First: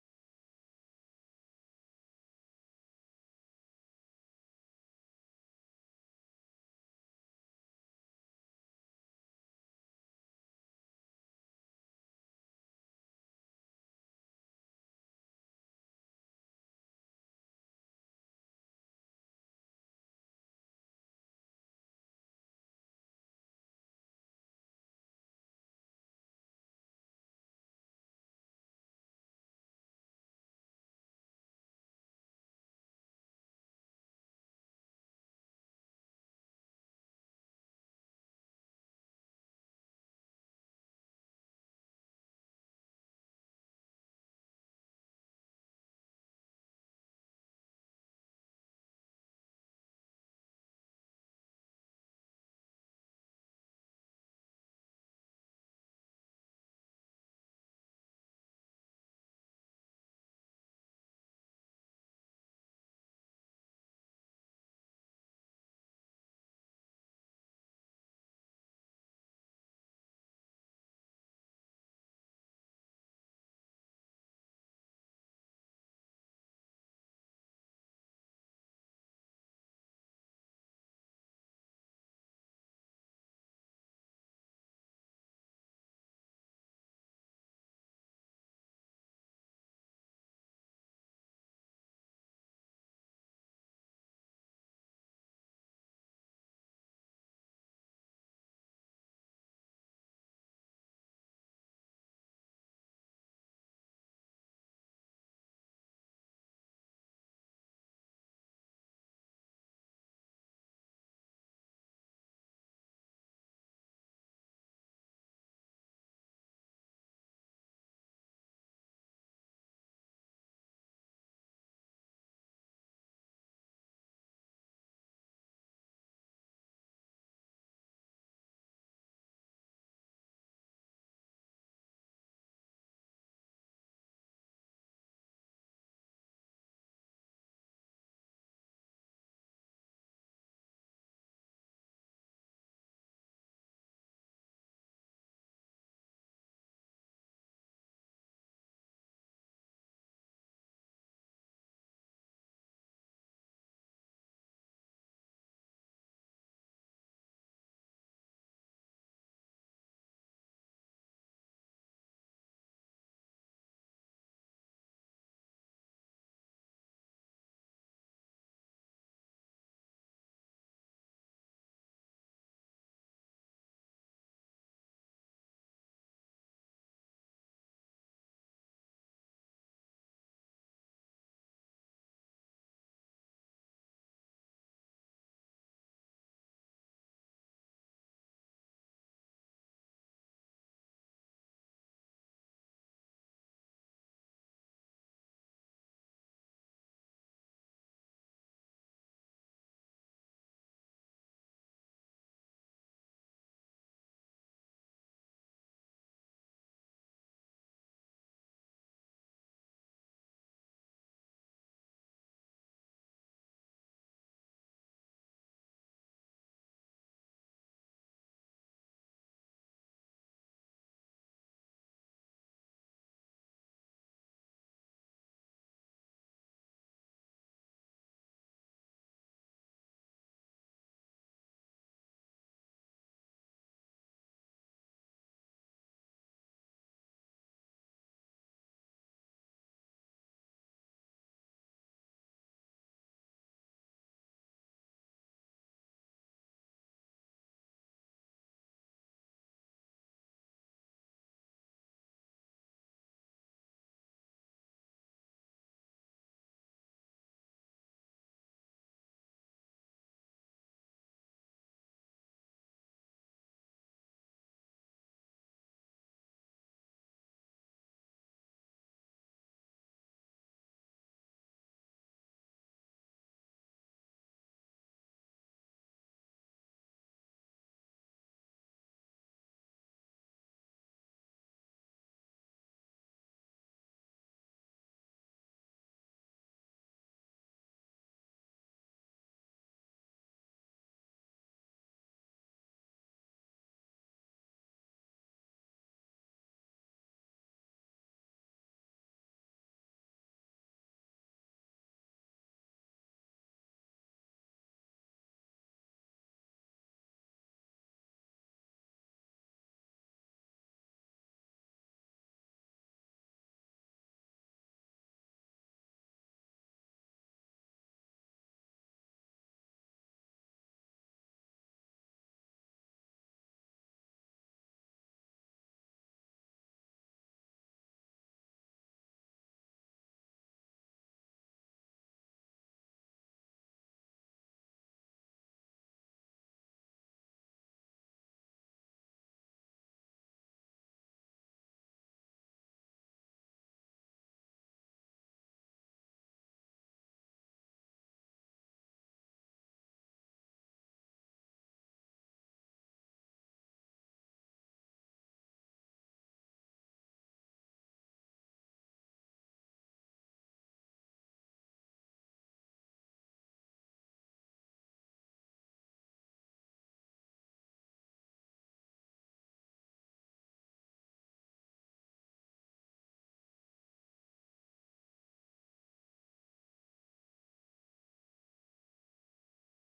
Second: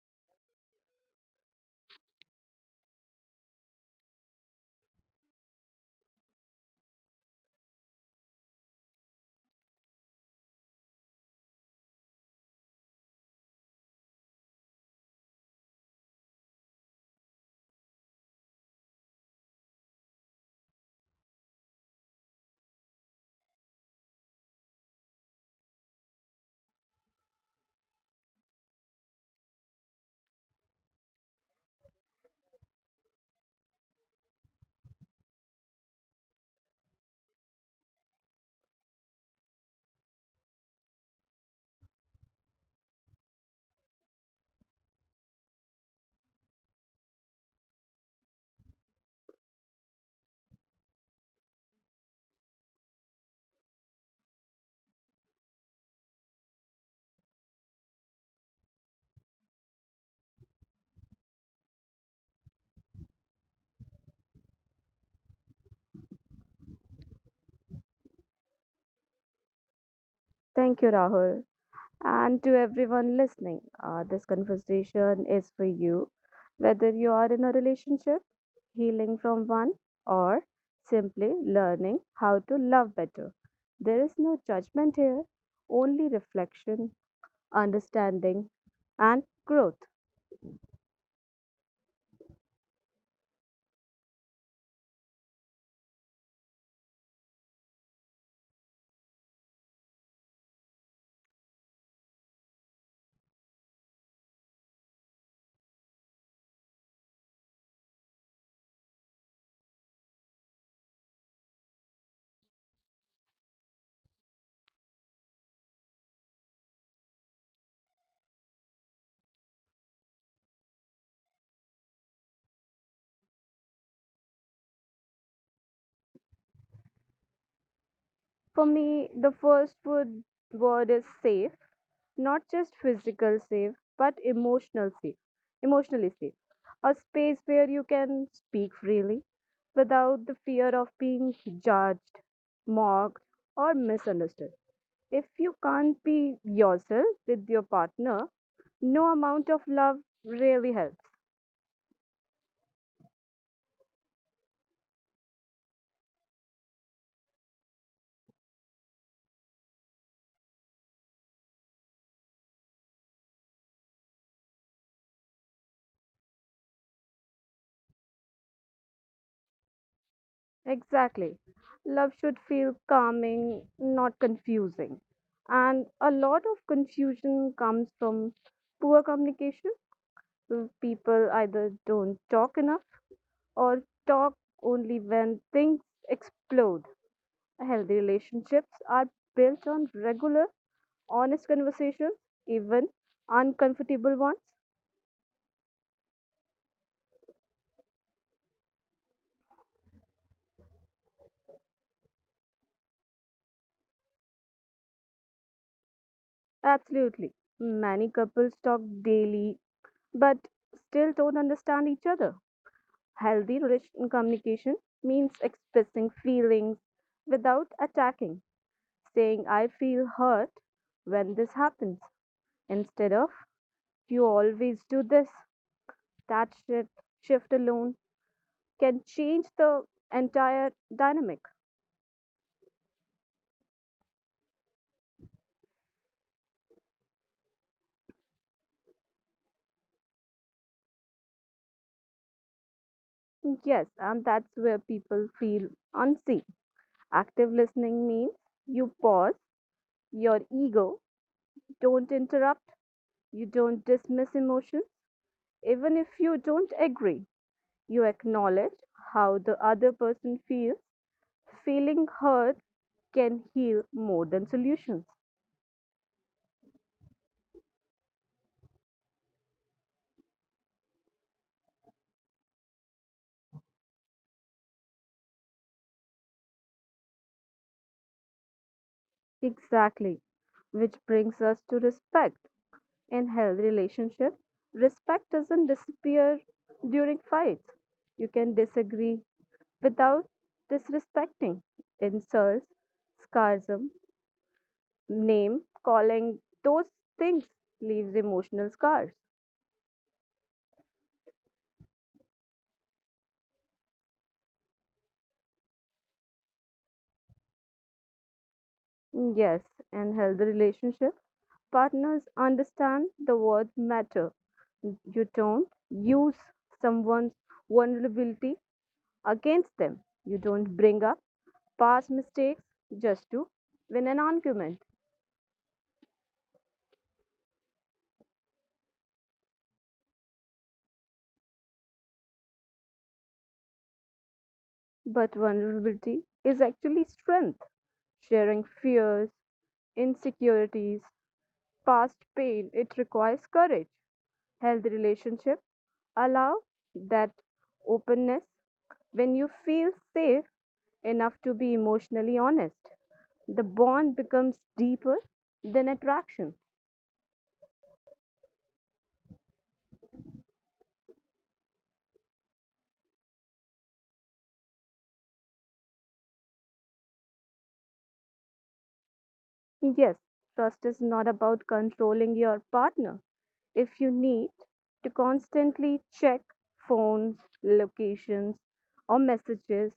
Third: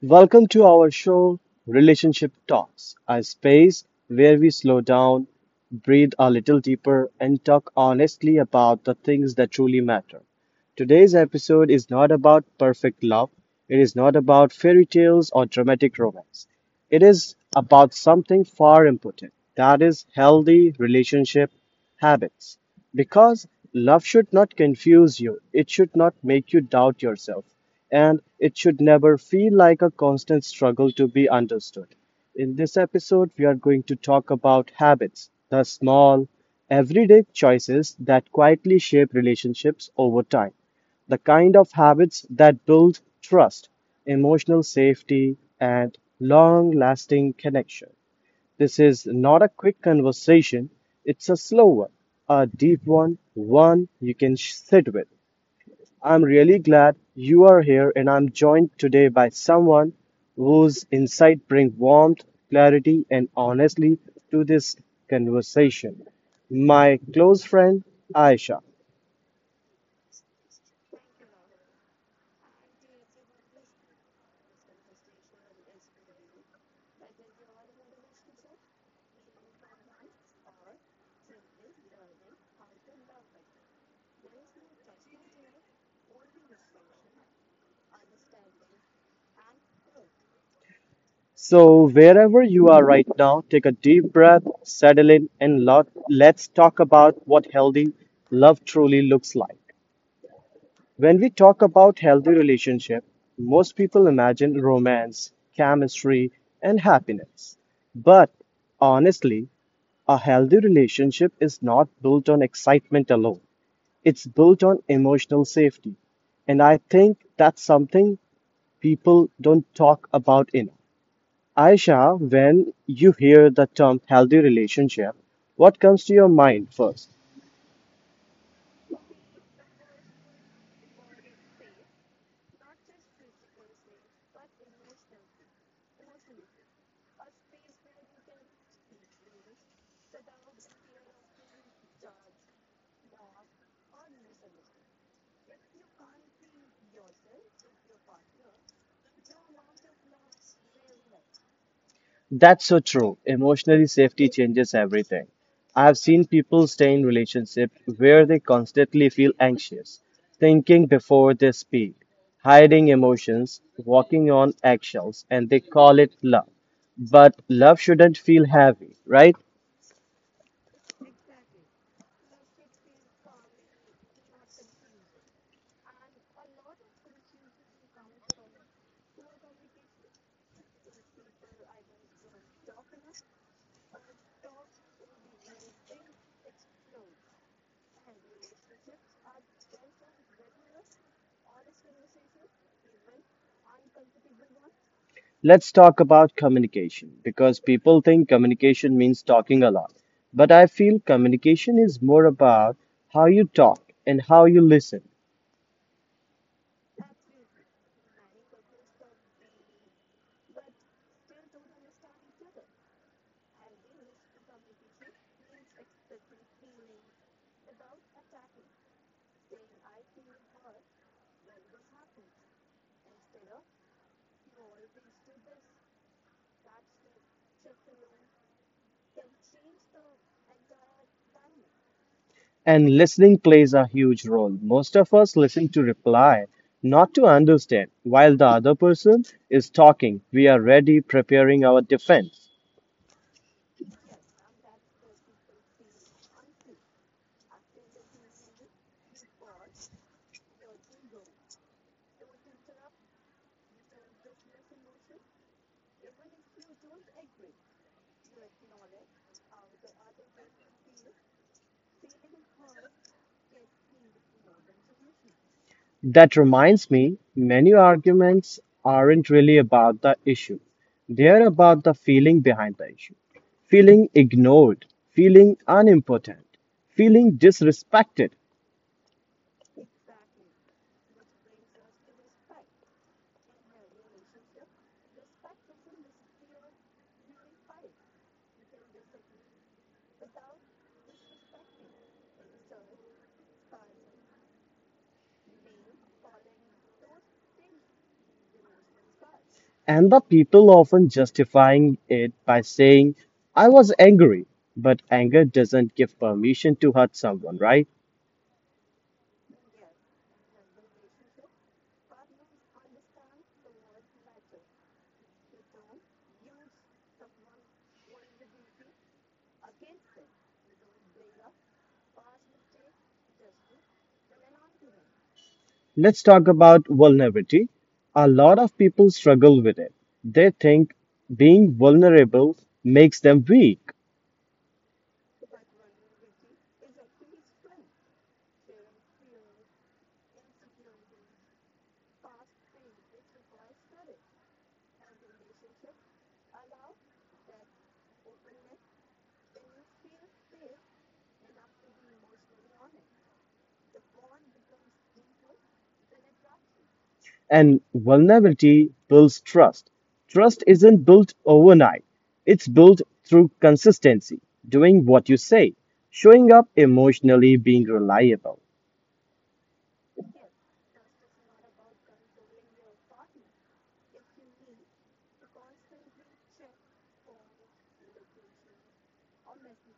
Welcome to our show, Relationship Talks, a space where we slow down, breathe a little deeper, and talk honestly about the things that truly matter. Today's episode is not about perfect love. It is not about fairy tales or dramatic romance. It is about something far important that is, healthy relationship habits. Because love should not confuse you, it should not make you doubt yourself, and it should never feel like a constant struggle to be understood. In this episode, we are going to talk about habits, the small, everyday choices that quietly shape relationships over time the kind of habits that build trust, emotional safety, and long lasting connection. This is not a quick conversation, it's a slow one, a deep one, one you can sit with. I'm really glad you are here, and I'm joined today by someone whose insight bring warmth, clarity, and honestly to this conversation. My close friend Aisha. Thank you, Rahul. And to everyone listening, this conversation is for you. Whether you are in a relationship, healing from one, or simply learning how to love better, there is no judgment here, only reflection, understanding, and growth. So, wherever you are right now, take a deep breath, settle in, and let's talk about what healthy love truly looks like. When we talk about healthy relationship, most people imagine romance, chemistry, and happiness. But honestly, a healthy relationship is not built on excitement alone. It's built on emotional safety. And I think that's something people don't talk about enough. Aisha, when you hear the term healthy relationship, what comes to your mind first? For me, the first word is safe, not just physical safe but emotionally safe. A space where you can speak freely without the fear of being judged, mocked, or misunderstood. If you can't be yourself with your partner, no amount of love really helps. That's so true. Emotionally, safety changes everything. I've seen people stay in relationships where they constantly feel anxious, thinking before they speak, hiding emotions, walking on eggshells, and they call it love. But love shouldn't feel heavy, right? Exactly. Love should feel calming, not confusing. And a lot of confusion comes from poor communication. People either don't talk enough or talk only when things explode. Healthy relationships are built on regular, honest conversations, even uncomfortable ones. Let's talk about communication because people think communication means talking a lot. But I feel communication is more about how you talk and how you listen. Absolutely. Many couples talk daily but still don't understand each other. Healthy relation communication means expressing feelings without attacking, saying, I feel hurt when this happens, instead of you always do this. That shift alone can change the entire dynamic. And listening plays a huge role. Most of us listen to reply, not to understand. While the other person is talking, we are ready preparing our defense. Yes, and that's where people feel unseen. Active listening means you pause your ego, don't interrupt, you don't dismiss emotions, even if you don't agree. You acknowledge how the other person feels. Feeling heard can heal more than solutions. That reminds me, many arguments aren't really about the issue. They're about the feeling behind the issue. Feeling ignored, feeling unimportant, feeling disrespected. Exactly, which brings us to respect. In healthy relationship, respect doesn't disappear during fights. You can disagree without disrespecting. Insults, sarcasm, name calling, those things leaves emotional scars. And the people often justifying it by saying, I was angry. But anger doesn't give permission to hurt someone, right? Yes, in healthy relationship, partners understand the word matter. You don't use someone's vulnerability against them. You don't bring up past mistakes just to win an argument. Let's talk about vulnerability. A lot of people struggle with it. They think being vulnerable makes them weak. But vulnerability is actually strength. Sharing fears, insecurities, past pain, it requires courage. Healthy relationships allow that openness when you feel safe enough to be emotionally honest. The bond becomes deeper than attraction. And vulnerability builds trust. Trust isn't built overnight, it's built through consistency, doing what you say, showing up emotionally, being reliable. Yes, trust is not about controlling your partner. If you need to constantly check phones, locations, or messages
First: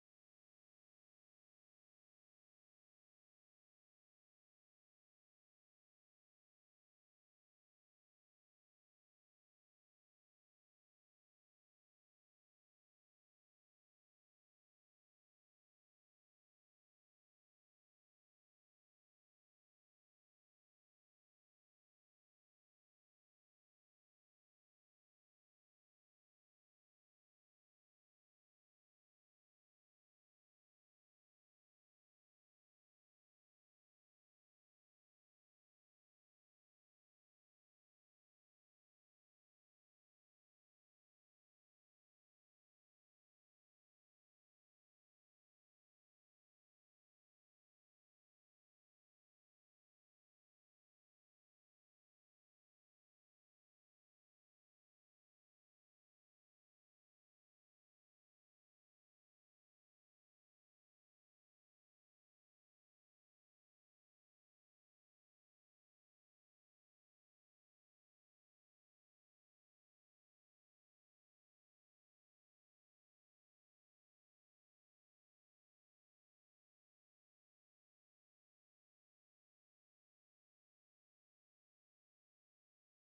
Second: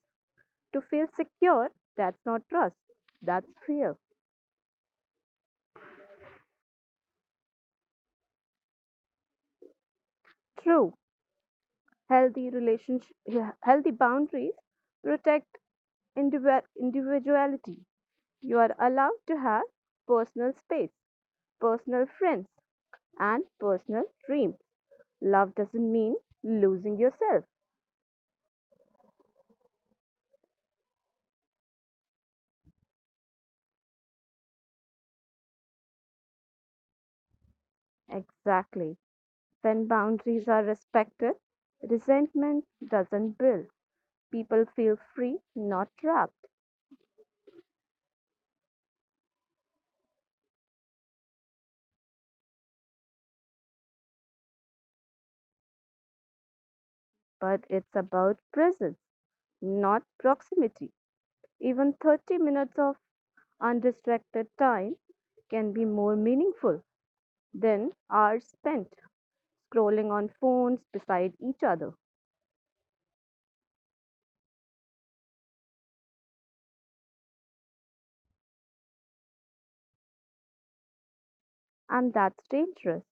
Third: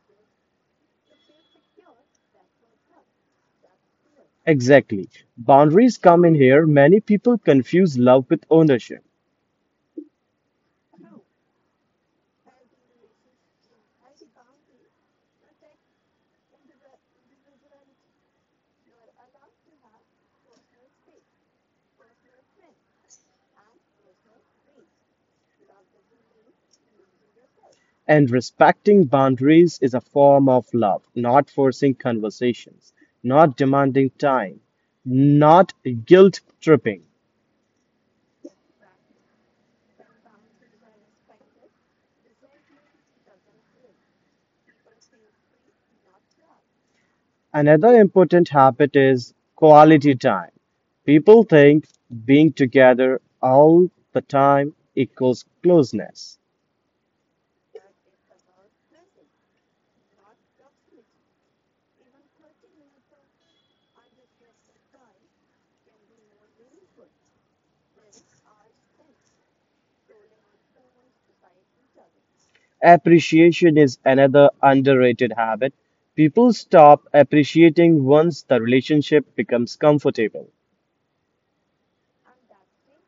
to feel secure, that's not trust, that's fear. Exactly. Boundaries come in here. Many people confuse love with ownership. True, healthy relationship, healthy boundaries protect individuality. You are allowed to have personal space, personal friends, and personal dreams. Love doesn't mean losing yourself. And respecting boundaries is a form of love, not forcing conversations, not demanding time, not guilt tripping. Exactly. When boundaries are respected, resentment doesn't build. People feel free, not trapped. Another important habit is quality time. People think being together all the time equals closeness. But it's about presence, not proximity. Even 30 minutes of undistracted time can be more meaningful than hours spent scrolling on phones beside each other. Appreciation is another underrated habit. People stop appreciating once the relationship becomes comfortable. And that's dangerous.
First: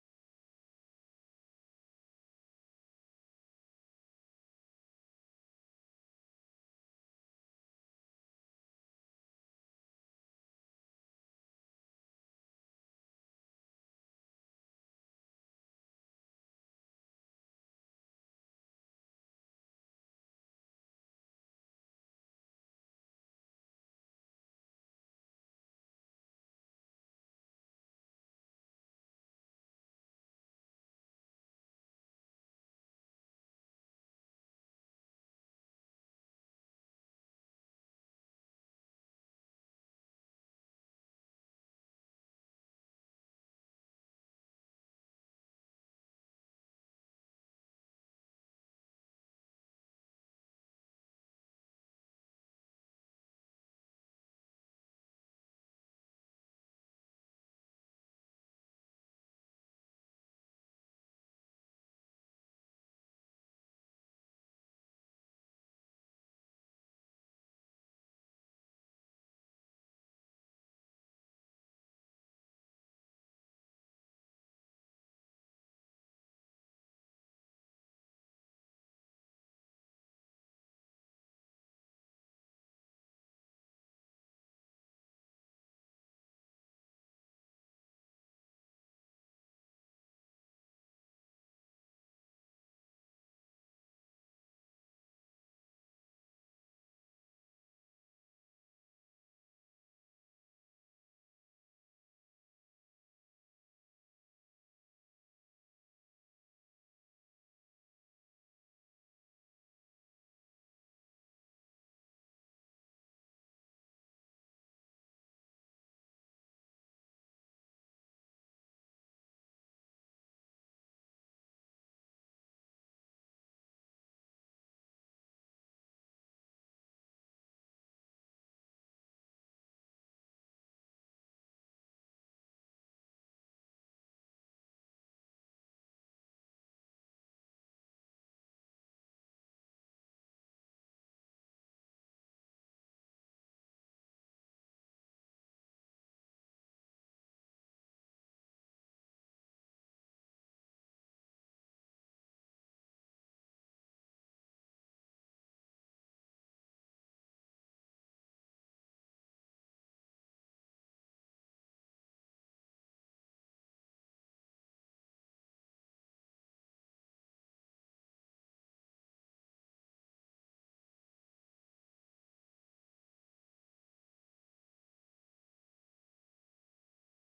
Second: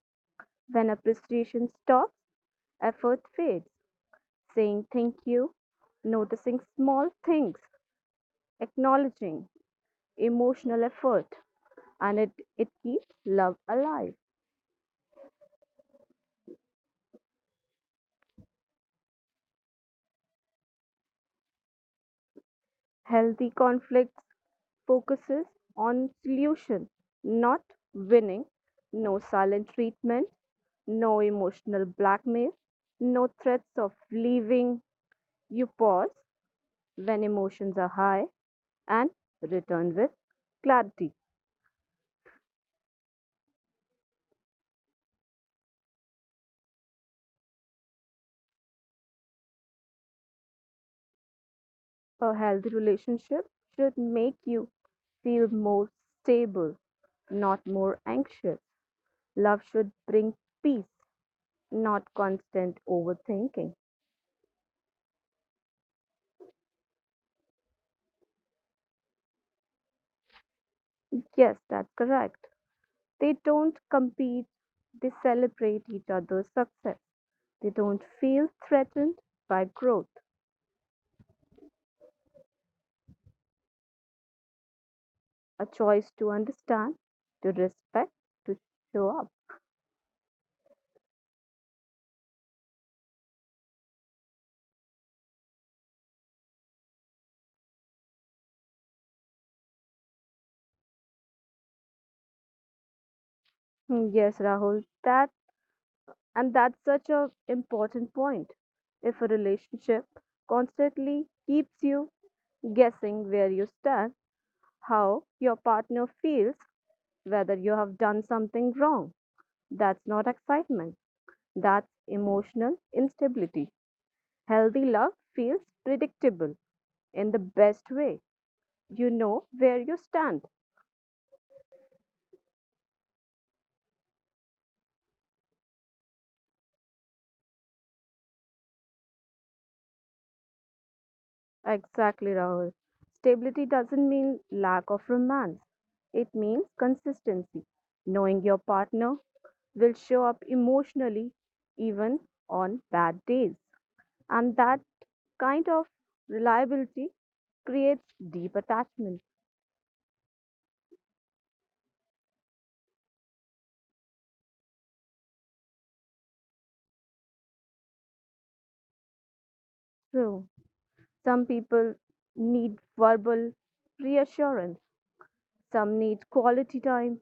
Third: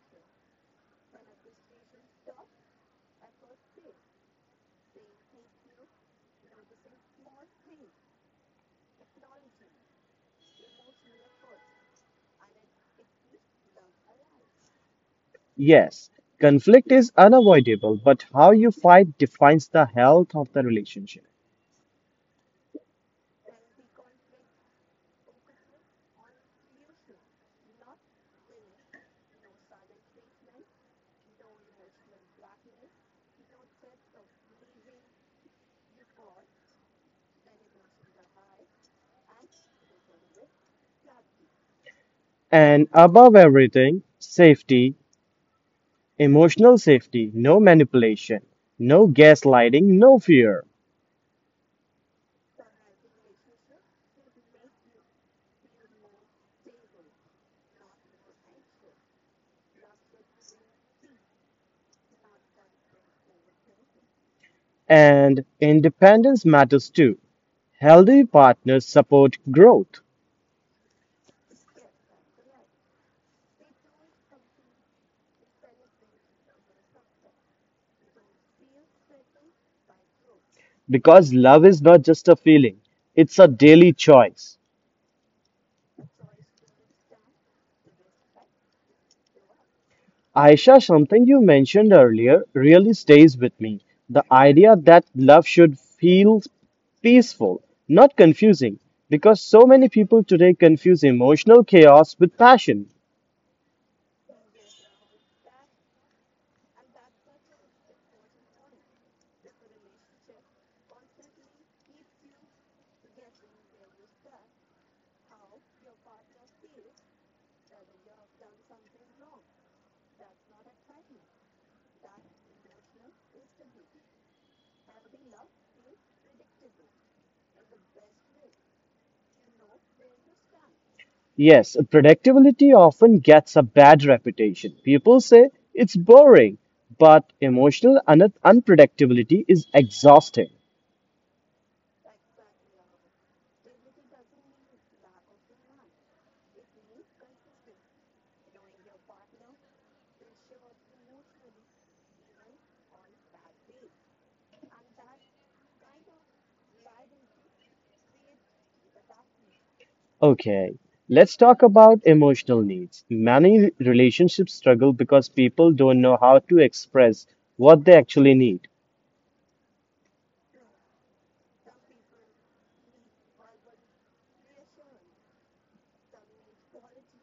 When appreciation stops, effort fades. Saying thank you, noticing small things, acknowledging emotional effort, and it keeps love alive. Yes, conflict is unavoidable, but how you fight defines the health of the relationship. Healthy conflict focuses on solution, not winning. No silent treatment, no emotional blackmail, no threats of leaving. You pause when emotions are high and return with clarity. And above everything, safety emotional safety, no manipulation, no gaslighting, no fear. A healthy relationship should make you feel more stable, not more anxious. Love should bring peace, not constant overthinking. And independence matters too. Healthy partners support growth Yes, that's correct. They don't compete, they celebrate each other's success. They don't feel threatened by growth, because love is not just a feeling, it's a daily choice. a choice to understand, to respect, to show up. Aisha, something you mentioned earlier really stays with me. The idea that love should feel peaceful, not confusing, because so many people today confuse emotional chaos with passion. Hmm, yes, Rahul, that's such an important point. If a relationship constantly keeps you guessing where you stand, how your partner feels, whether you have done something wrong, that's not excitement. That's emotional instability. Healthy love feels predictable in the best way. You know where you stand. Yes, predictability often gets a bad reputation. People say it's boring, but emotional unpredictability is exhausting. Exactly, Rahul. Stability doesn't mean lack of romance, it means consistency. Knowing your partner will show up emotionally, even on bad days. And that kind of reliability creates deep attachment. Okay, let's talk about emotional needs. Many relationships struggle because people don't know how to express what they actually need. So, some people need verbal reassurance. Some need quality time,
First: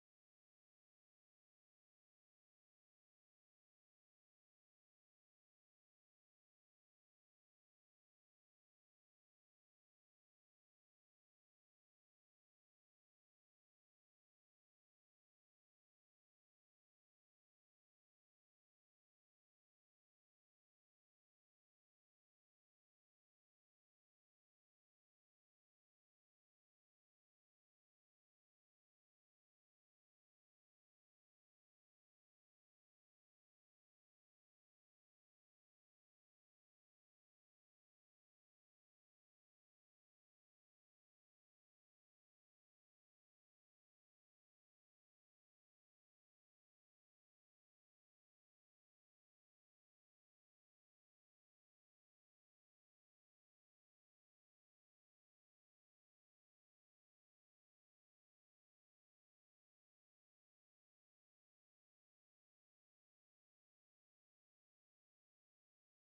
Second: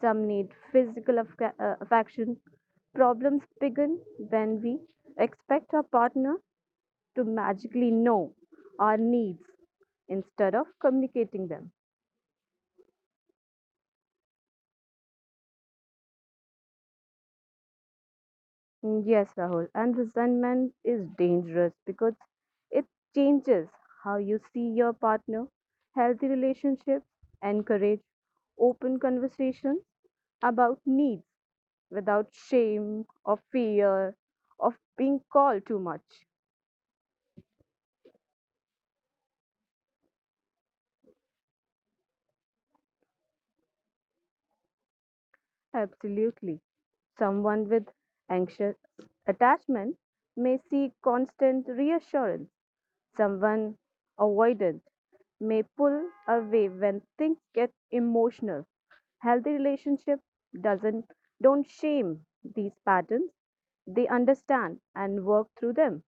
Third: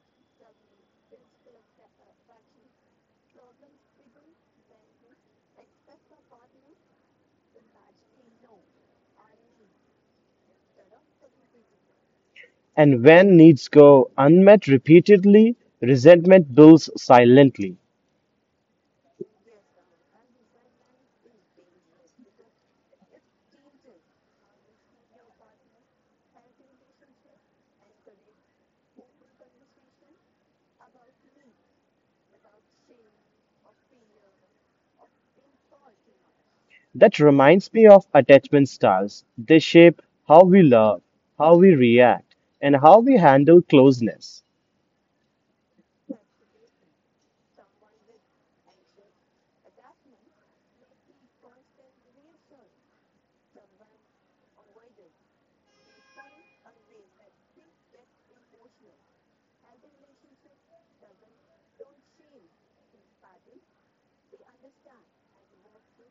some need physical affection. Problems begin when we expect our partner to magically know our needs instead of communicating them. And when needs go unmet repeatedly, resentment builds silently. Mm, yes, Rahul, and resentment is dangerous because it changes how you see your partner. Healthy relationships encourage open conversations about needs without shame or fear of being called too much. That reminds me of attachment styles. They shape how we love, how we react, and how we handle closeness. Absolutely. Someone with anxious attachment may seek constant reassurance. Someone avoidant may pull away when things get emotional. Healthy relationship doesn't don't shame these patterns. They understand and work through them.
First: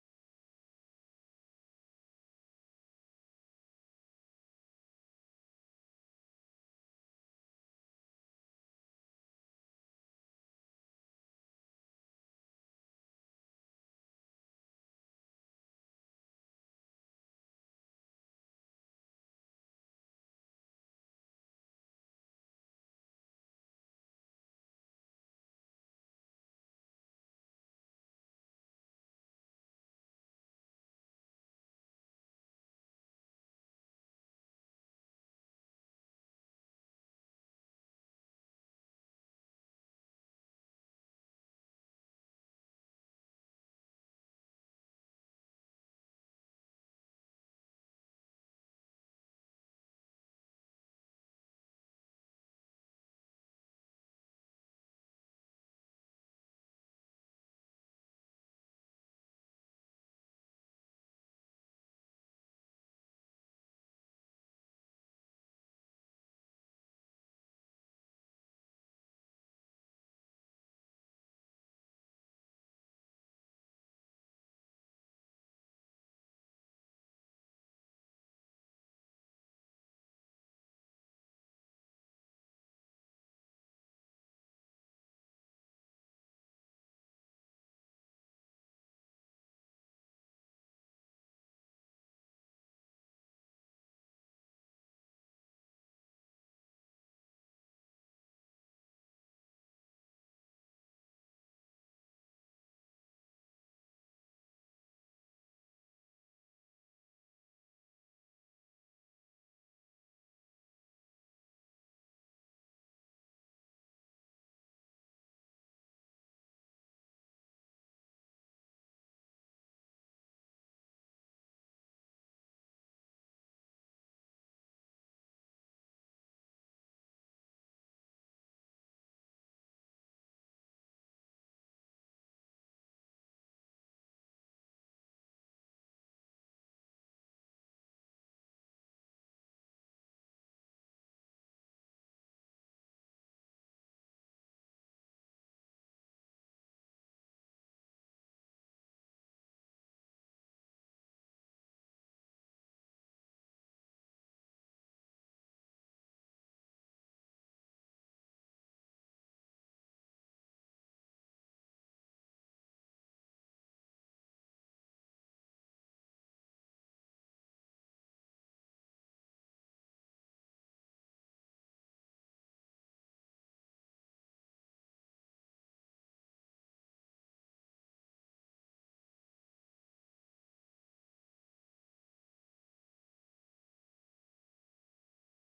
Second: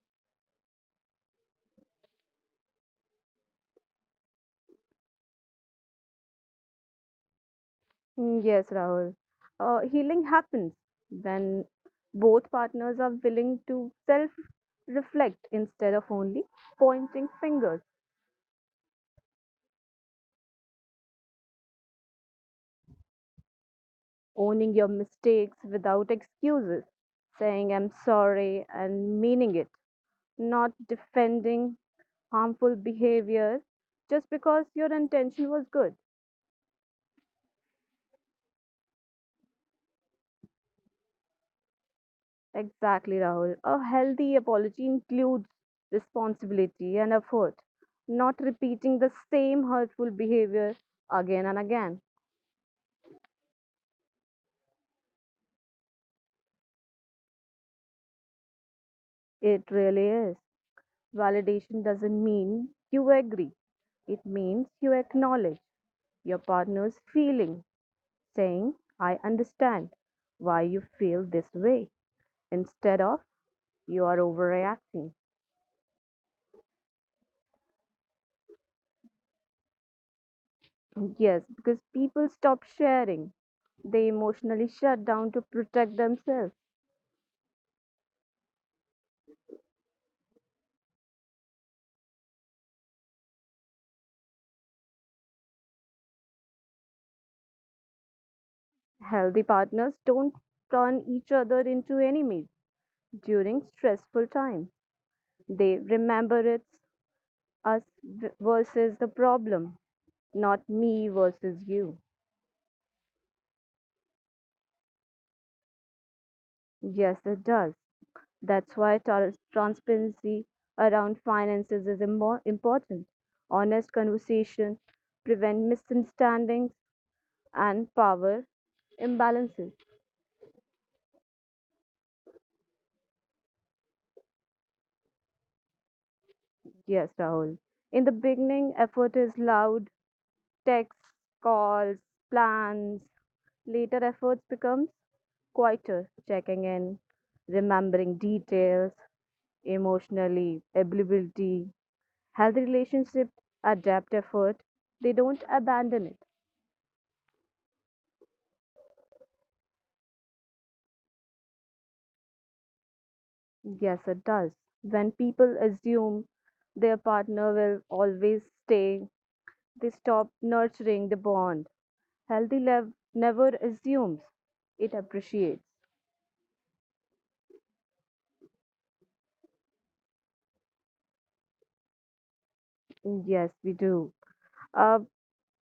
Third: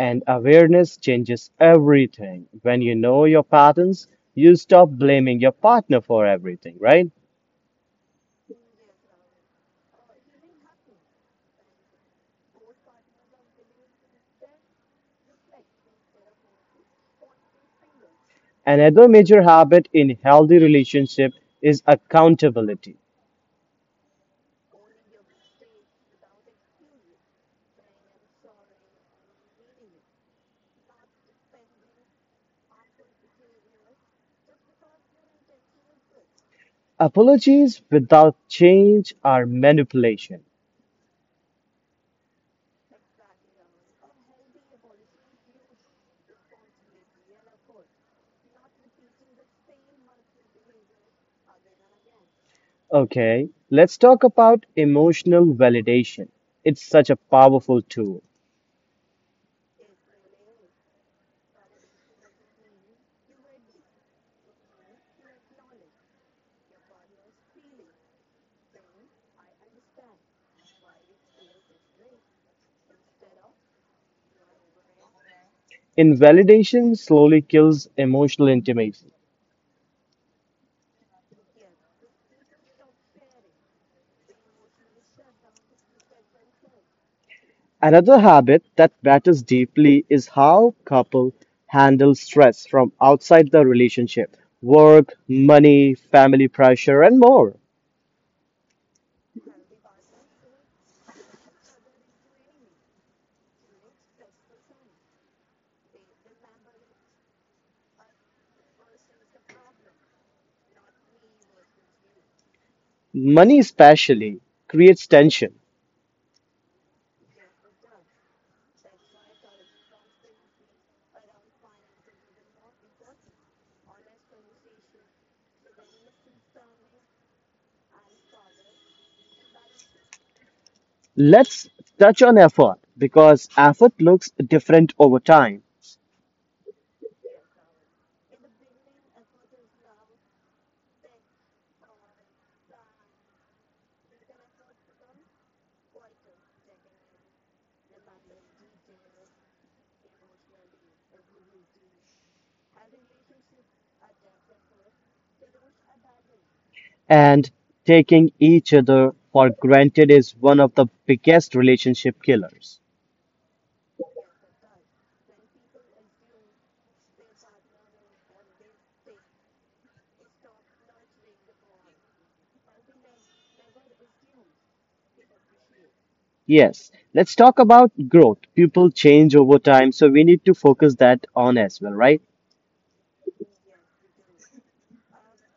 And awareness changes everything. When you know your patterns, you stop blaming your partner for everything, right? Mm, yes, Rahul. Healing happens when both partners are willing to self reflect instead of only pointing fingers, Another major habit in healthy relationship is accountability. owning your mistakes without excuses, saying I'm sorry and meaning it, not defending harmful behavior just because your intention was good. Apologies without change are manipulation. Exactly, Rahul. A healthy apology includes responsibility and effort, not repeating the same hurtful behavior again and again. Okay, let's talk about emotional validation. It's such a powerful tool. It really is. Validation doesn't mean you agree, it means you acknowledge your partner's feeling, saying, I understand why you feel this way, instead of you are overreacting. Invalidation slowly kills emotional intimacy. Yes, because people stop sharing, they emotionally shut down to protect themselves. Another habit that batters deeply is how couples handle stress from outside the relationship work, money, family pressure, and more. Healthy partners don't turn each other into enemies during stressful times. They remember it's versus the problem, not me versus you. Money, especially, creates tension. Yes, it does. That's why transparency around finances is important. Honest conversation prevent misunderstandings and power imbalances. Let's touch on effort because effort looks different over time, Yes, Rahul. In the beginning, effort is loud texts, calls, plans. Later efforts become quieter, checking in, remembering details, emotionally, ability. Healthy relationship, adapt effort. They don't abandon it. and taking each other for granted is one of the biggest relationship killers. Yes, it does. When people assume their partner will always stay, they stop nurturing the bond. Healthy love never assumes, it appreciates. Yes, let's talk about growth. People change over time, so we need to focus that on as well, right? Yes, we do. Uh,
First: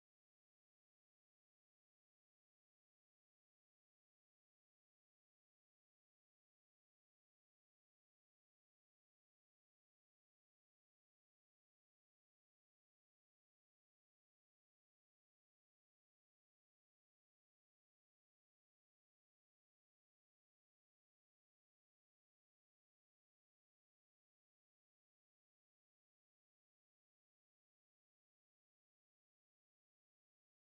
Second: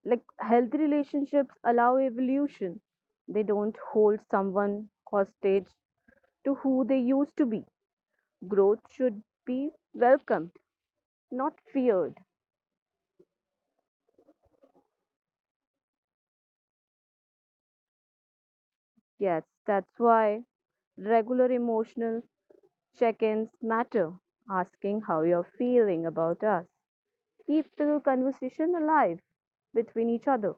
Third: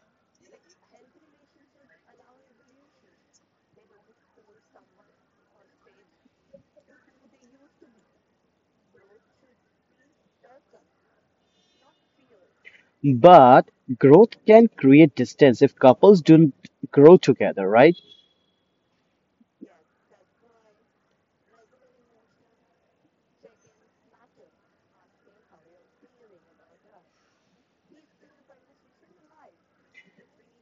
like Healthy relationships allow evolution. They don't hold someone hostage to who they used to be. Growth should be welcomed, not feared. But growth can create distance if couples don't grow together, right? Yes, that's why regular emotional check-ins matter. Asking how you're feeling about us keep the conversation alive between each other.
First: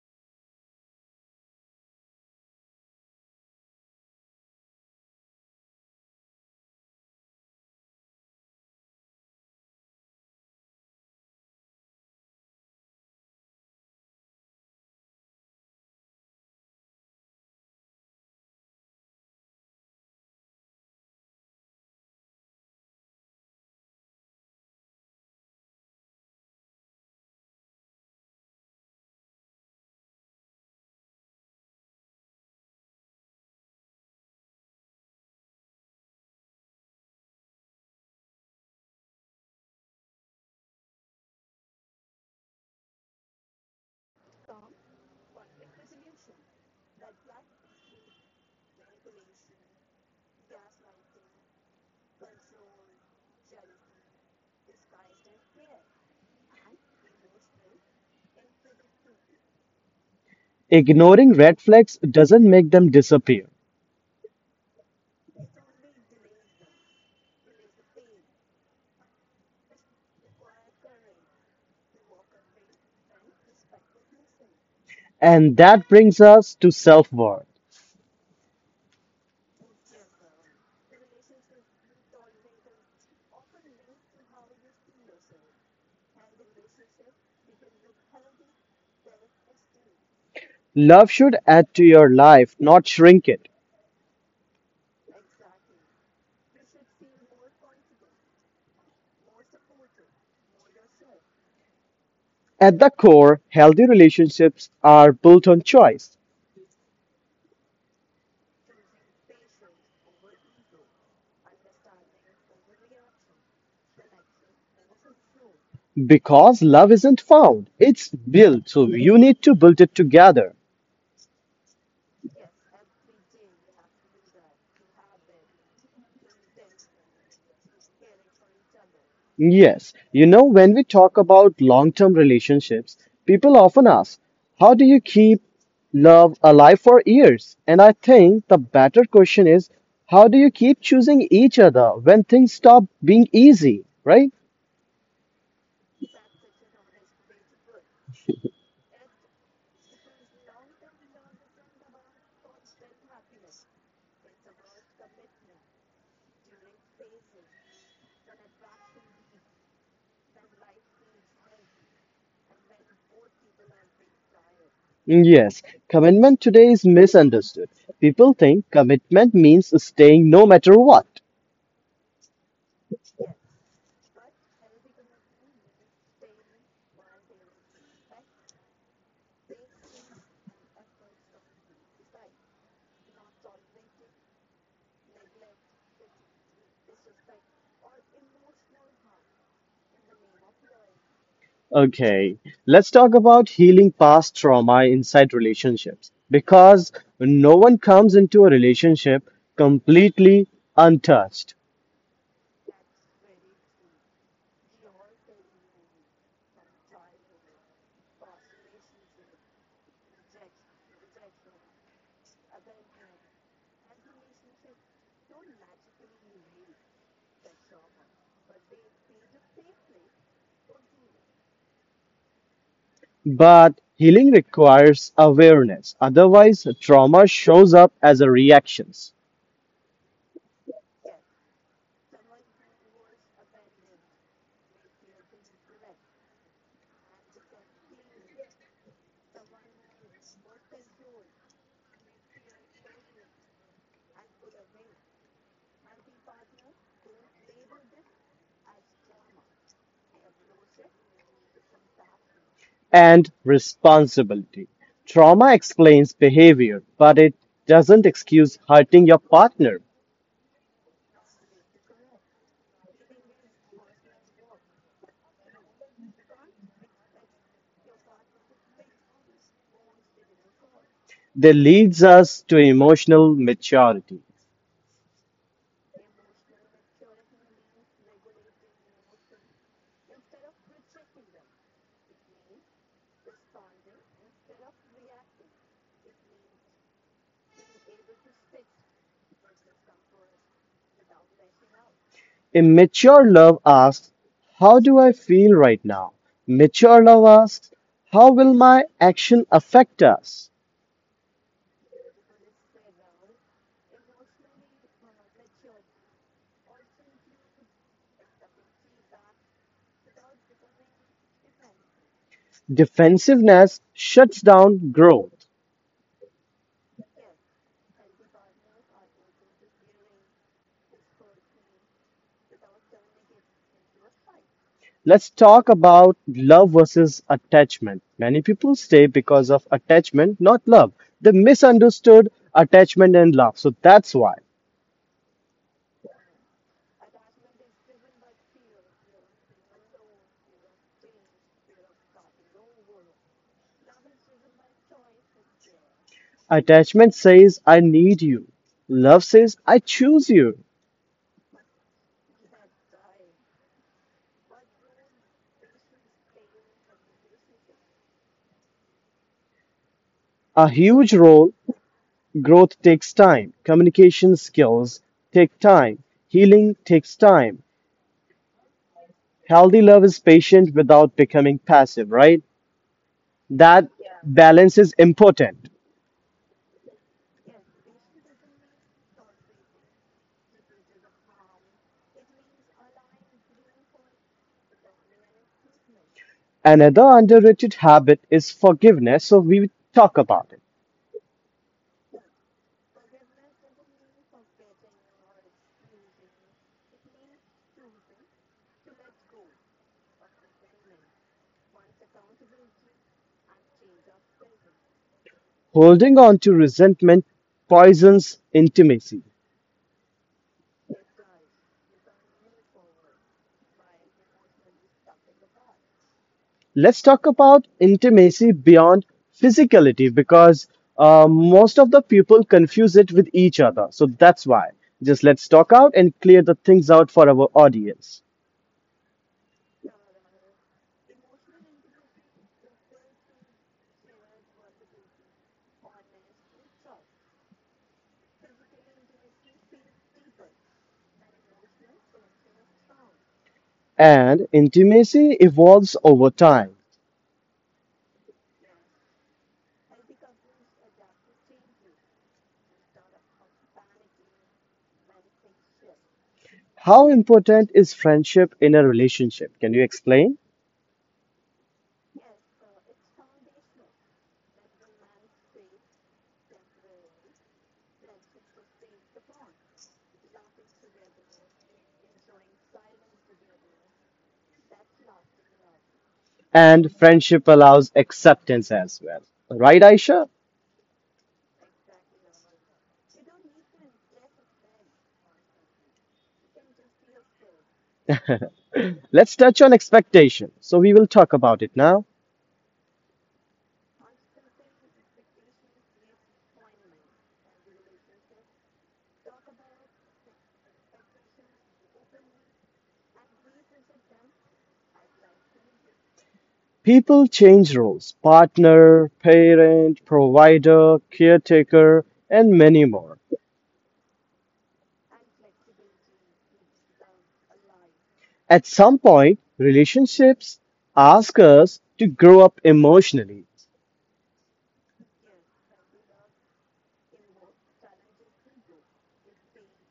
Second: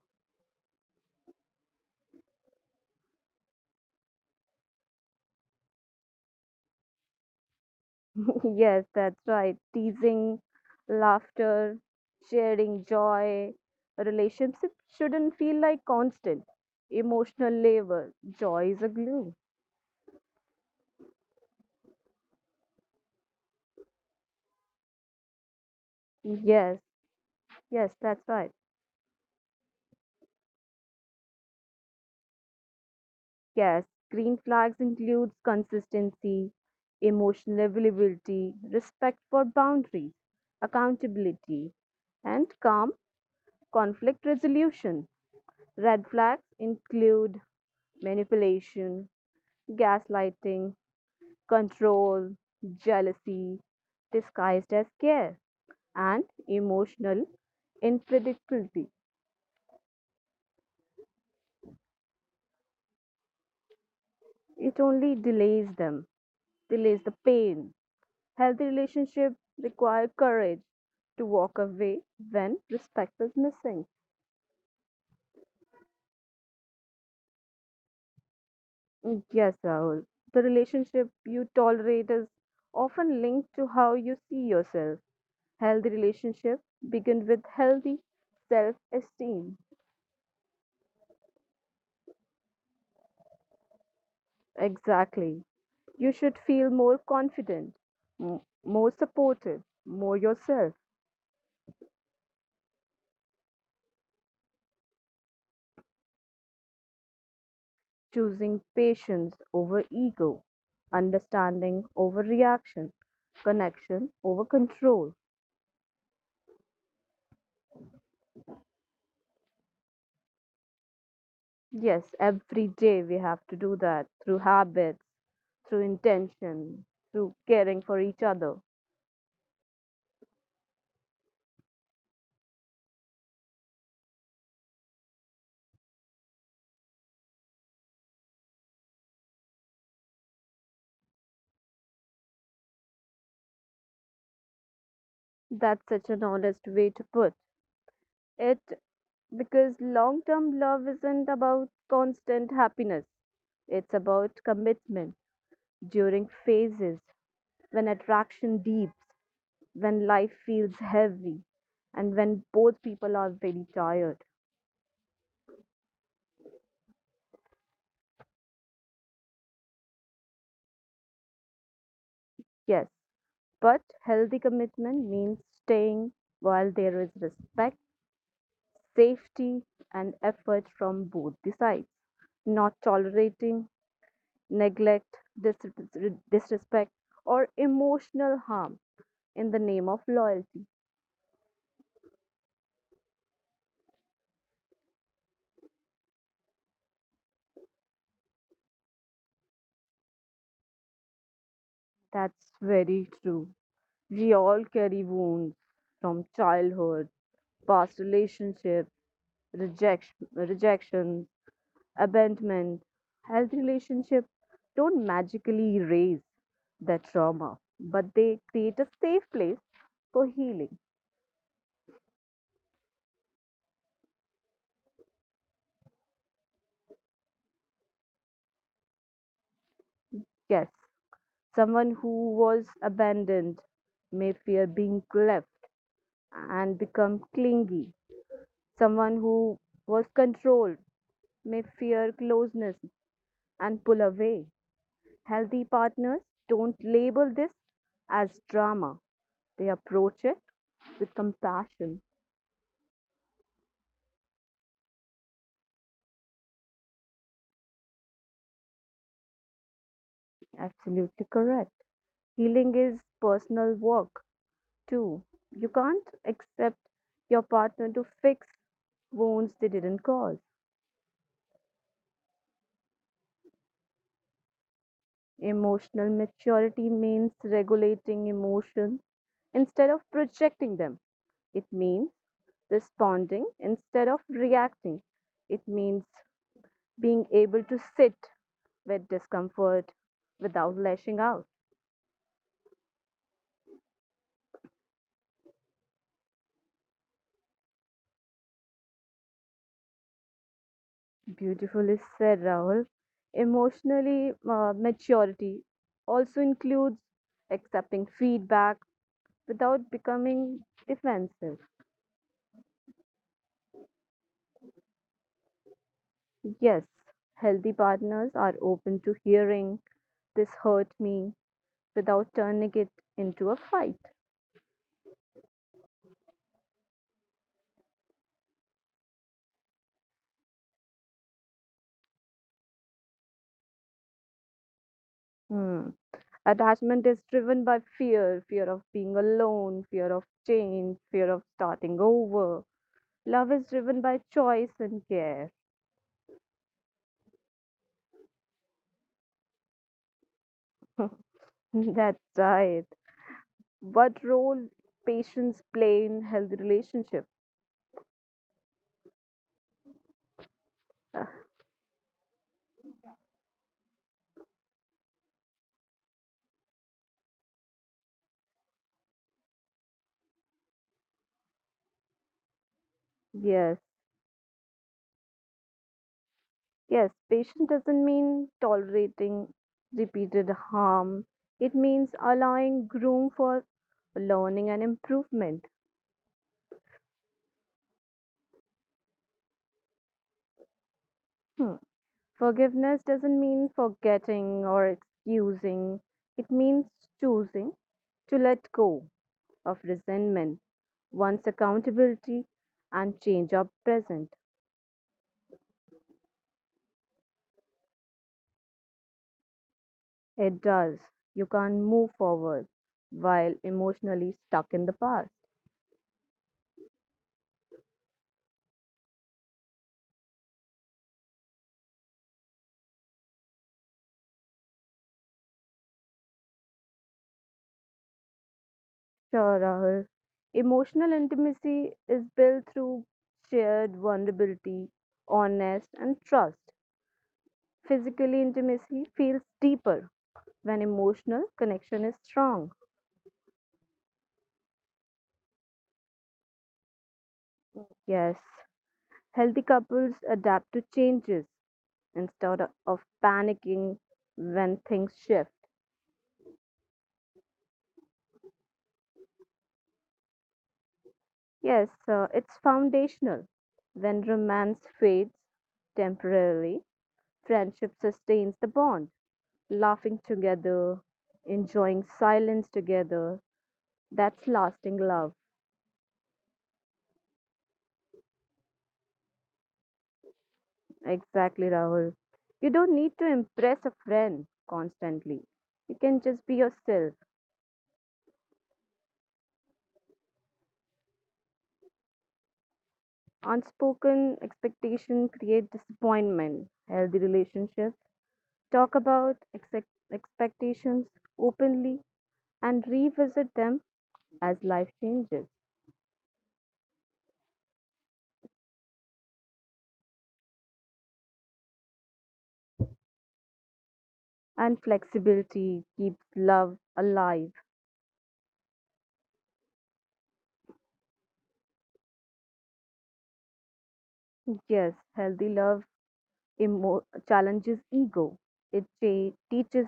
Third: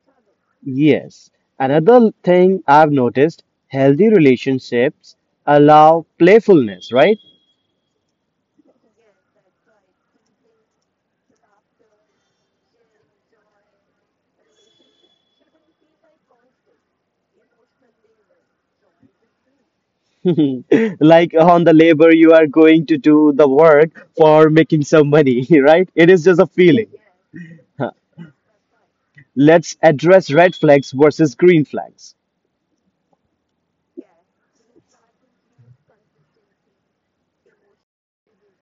Yes. Another thing I've noticed, healthy relationships allow playfulness, right? Yes, that's right. Teasing, laughter, sharing joy. A relationship shouldn't feel like constant emotional labor. Joy is a glue. like on the labor you are going to do the work for making some money, right? It is just a Yes, feeling. yes, that's right. Let's address red flags versus green flags. Yes, green flags includes consistency, emotional availability, respect for boundaries, accountability, and calm conflict resolution. Red flags include manipulation, gaslighting, control, jealousy disguised as care, and emotional unpredictability. Ignoring red flags doesn't make them disappear. It only delays the pain. Healthy relationships require courage to walk away when respect is missing. And that brings us to self worth. Mm, yes, Rahul. The relationship you tolerate is often linked to how you see yourself. Healthy relationships begin with healthy self esteem. Love should add to your life, not shrink it. Exactly. You should feel more confident, more supported, more yourself, At the core, healthy relationships are built on choice choosing patience over ego, understanding over reaction, connection over control. because love isn't found, it's built. So you need to build it together. Yes, every day we have to do that through habits, through intention, through caring for each other. Yes, when we talk about long-term relationships, people often ask, how do you keep love alive for years? And I think the better question is, how do you keep choosing each other when things stop being easy, right? That's such an honest way to put it, because long term love isn't about constant happiness, it's about commitment during phases, when attraction deeps, when life feels heavy, and when both people are very tired. Mm, yes, commitment today is misunderstood. People think commitment means staying no matter what. Yes, but healthy commitment means staying while there is respect, safety, and effort from both the sides, not tolerating neglect, disrespect, or emotional harm in the name of loyalty. Okay, let's talk about healing past trauma inside relationships because no one comes into a relationship completely untouched. That's very true. We all carry wounds from childhood past relationship, rejection, abandonment, health relationship don't magically erase that trauma, but they create a safe place for healing. But healing requires awareness, otherwise, trauma shows up as a reactions Yes, someone who was abandoned may fear being left and become clingy. Someone who was controlled may fear closeness and pull away. Healthy partners don't label this as drama. They approach it with compassion. and responsibility. Trauma explains behavior, but it doesn't excuse hurting your partner. Absolutely correct. Healing is personal work too. You can't accept your partner to fix wounds they didn't cause. That leads us to emotional maturity. Emotional maturity means regulating emotions instead of projecting them. It means responding instead of reacting. It means being able to sit with discomfort without lashing out. Immature love asks, how do I feel right now? Mature love asks, how will my action affect us? Beautifully said, Rahul. Emotionally, maturity also includes accepting feedback without becoming defensive. Defensiveness shuts down growth. Yes, healthy partners are open to hearing this hurt me without turning it into a fight. Let's talk about love versus attachment. Many people stay because of attachment, not love. They misunderstood attachment and love. So that's why. Hmm. Attachment is driven by fear, fear of being alone, fear of change, fear of starting over. Love is driven by choice and care. Attachment says, I need you. Love says, I choose you. That's right. What role patients play in healthy relationship? A huge Uh, role. Growth takes time, communication skills take time, healing takes time. Healthy love is patient without becoming passive, right? yes, That balance is important. yes, patient doesn't mean tolerating repeated harm. It means allowing room for learning and improvement. Another underrated habit is forgiveness, so we talk about it. Hmm. Forgiveness doesn't mean forgetting or excusing. It means choosing to let go of resentment once accountability and change are present. Holding on to resentment poisons intimacy. It does. You can't move forward while emotionally stuck in the past. Let's talk about intimacy beyond physicality because most of the people confuse it with each other. So that's why. Just let's talk out and clear the things out for our audience. Sure, Rahul. Emotional intimacy is built through shared vulnerability, honest, and trust. Physically, intimacy feels deeper when emotional connection is strong. And intimacy evolves over time. Yes, healthy couples adapt to changes instead of panicking when things shift. How important is friendship in a relationship? Can you explain? Yes, it's foundational. When romance fades temporarily, friendship sustains the bond. Laughing together, enjoying silence together, that's lasting love. And friendship allows acceptance as well. Right, Aisha? Exactly, Rahul. You don't need to impress a friend constantly. You can just be yourself. Let's touch on expectation. So we will talk about it now. Unspoken expectation create disappointment. Healthy relationships talk about expectations openly and revisit them as life changes. People change roles partner, parent, provider, caretaker, and many more. And flexibility keeps love alive. At some point, relationships ask us to grow up emotionally. Yes, healthy love challenges ego, it teaches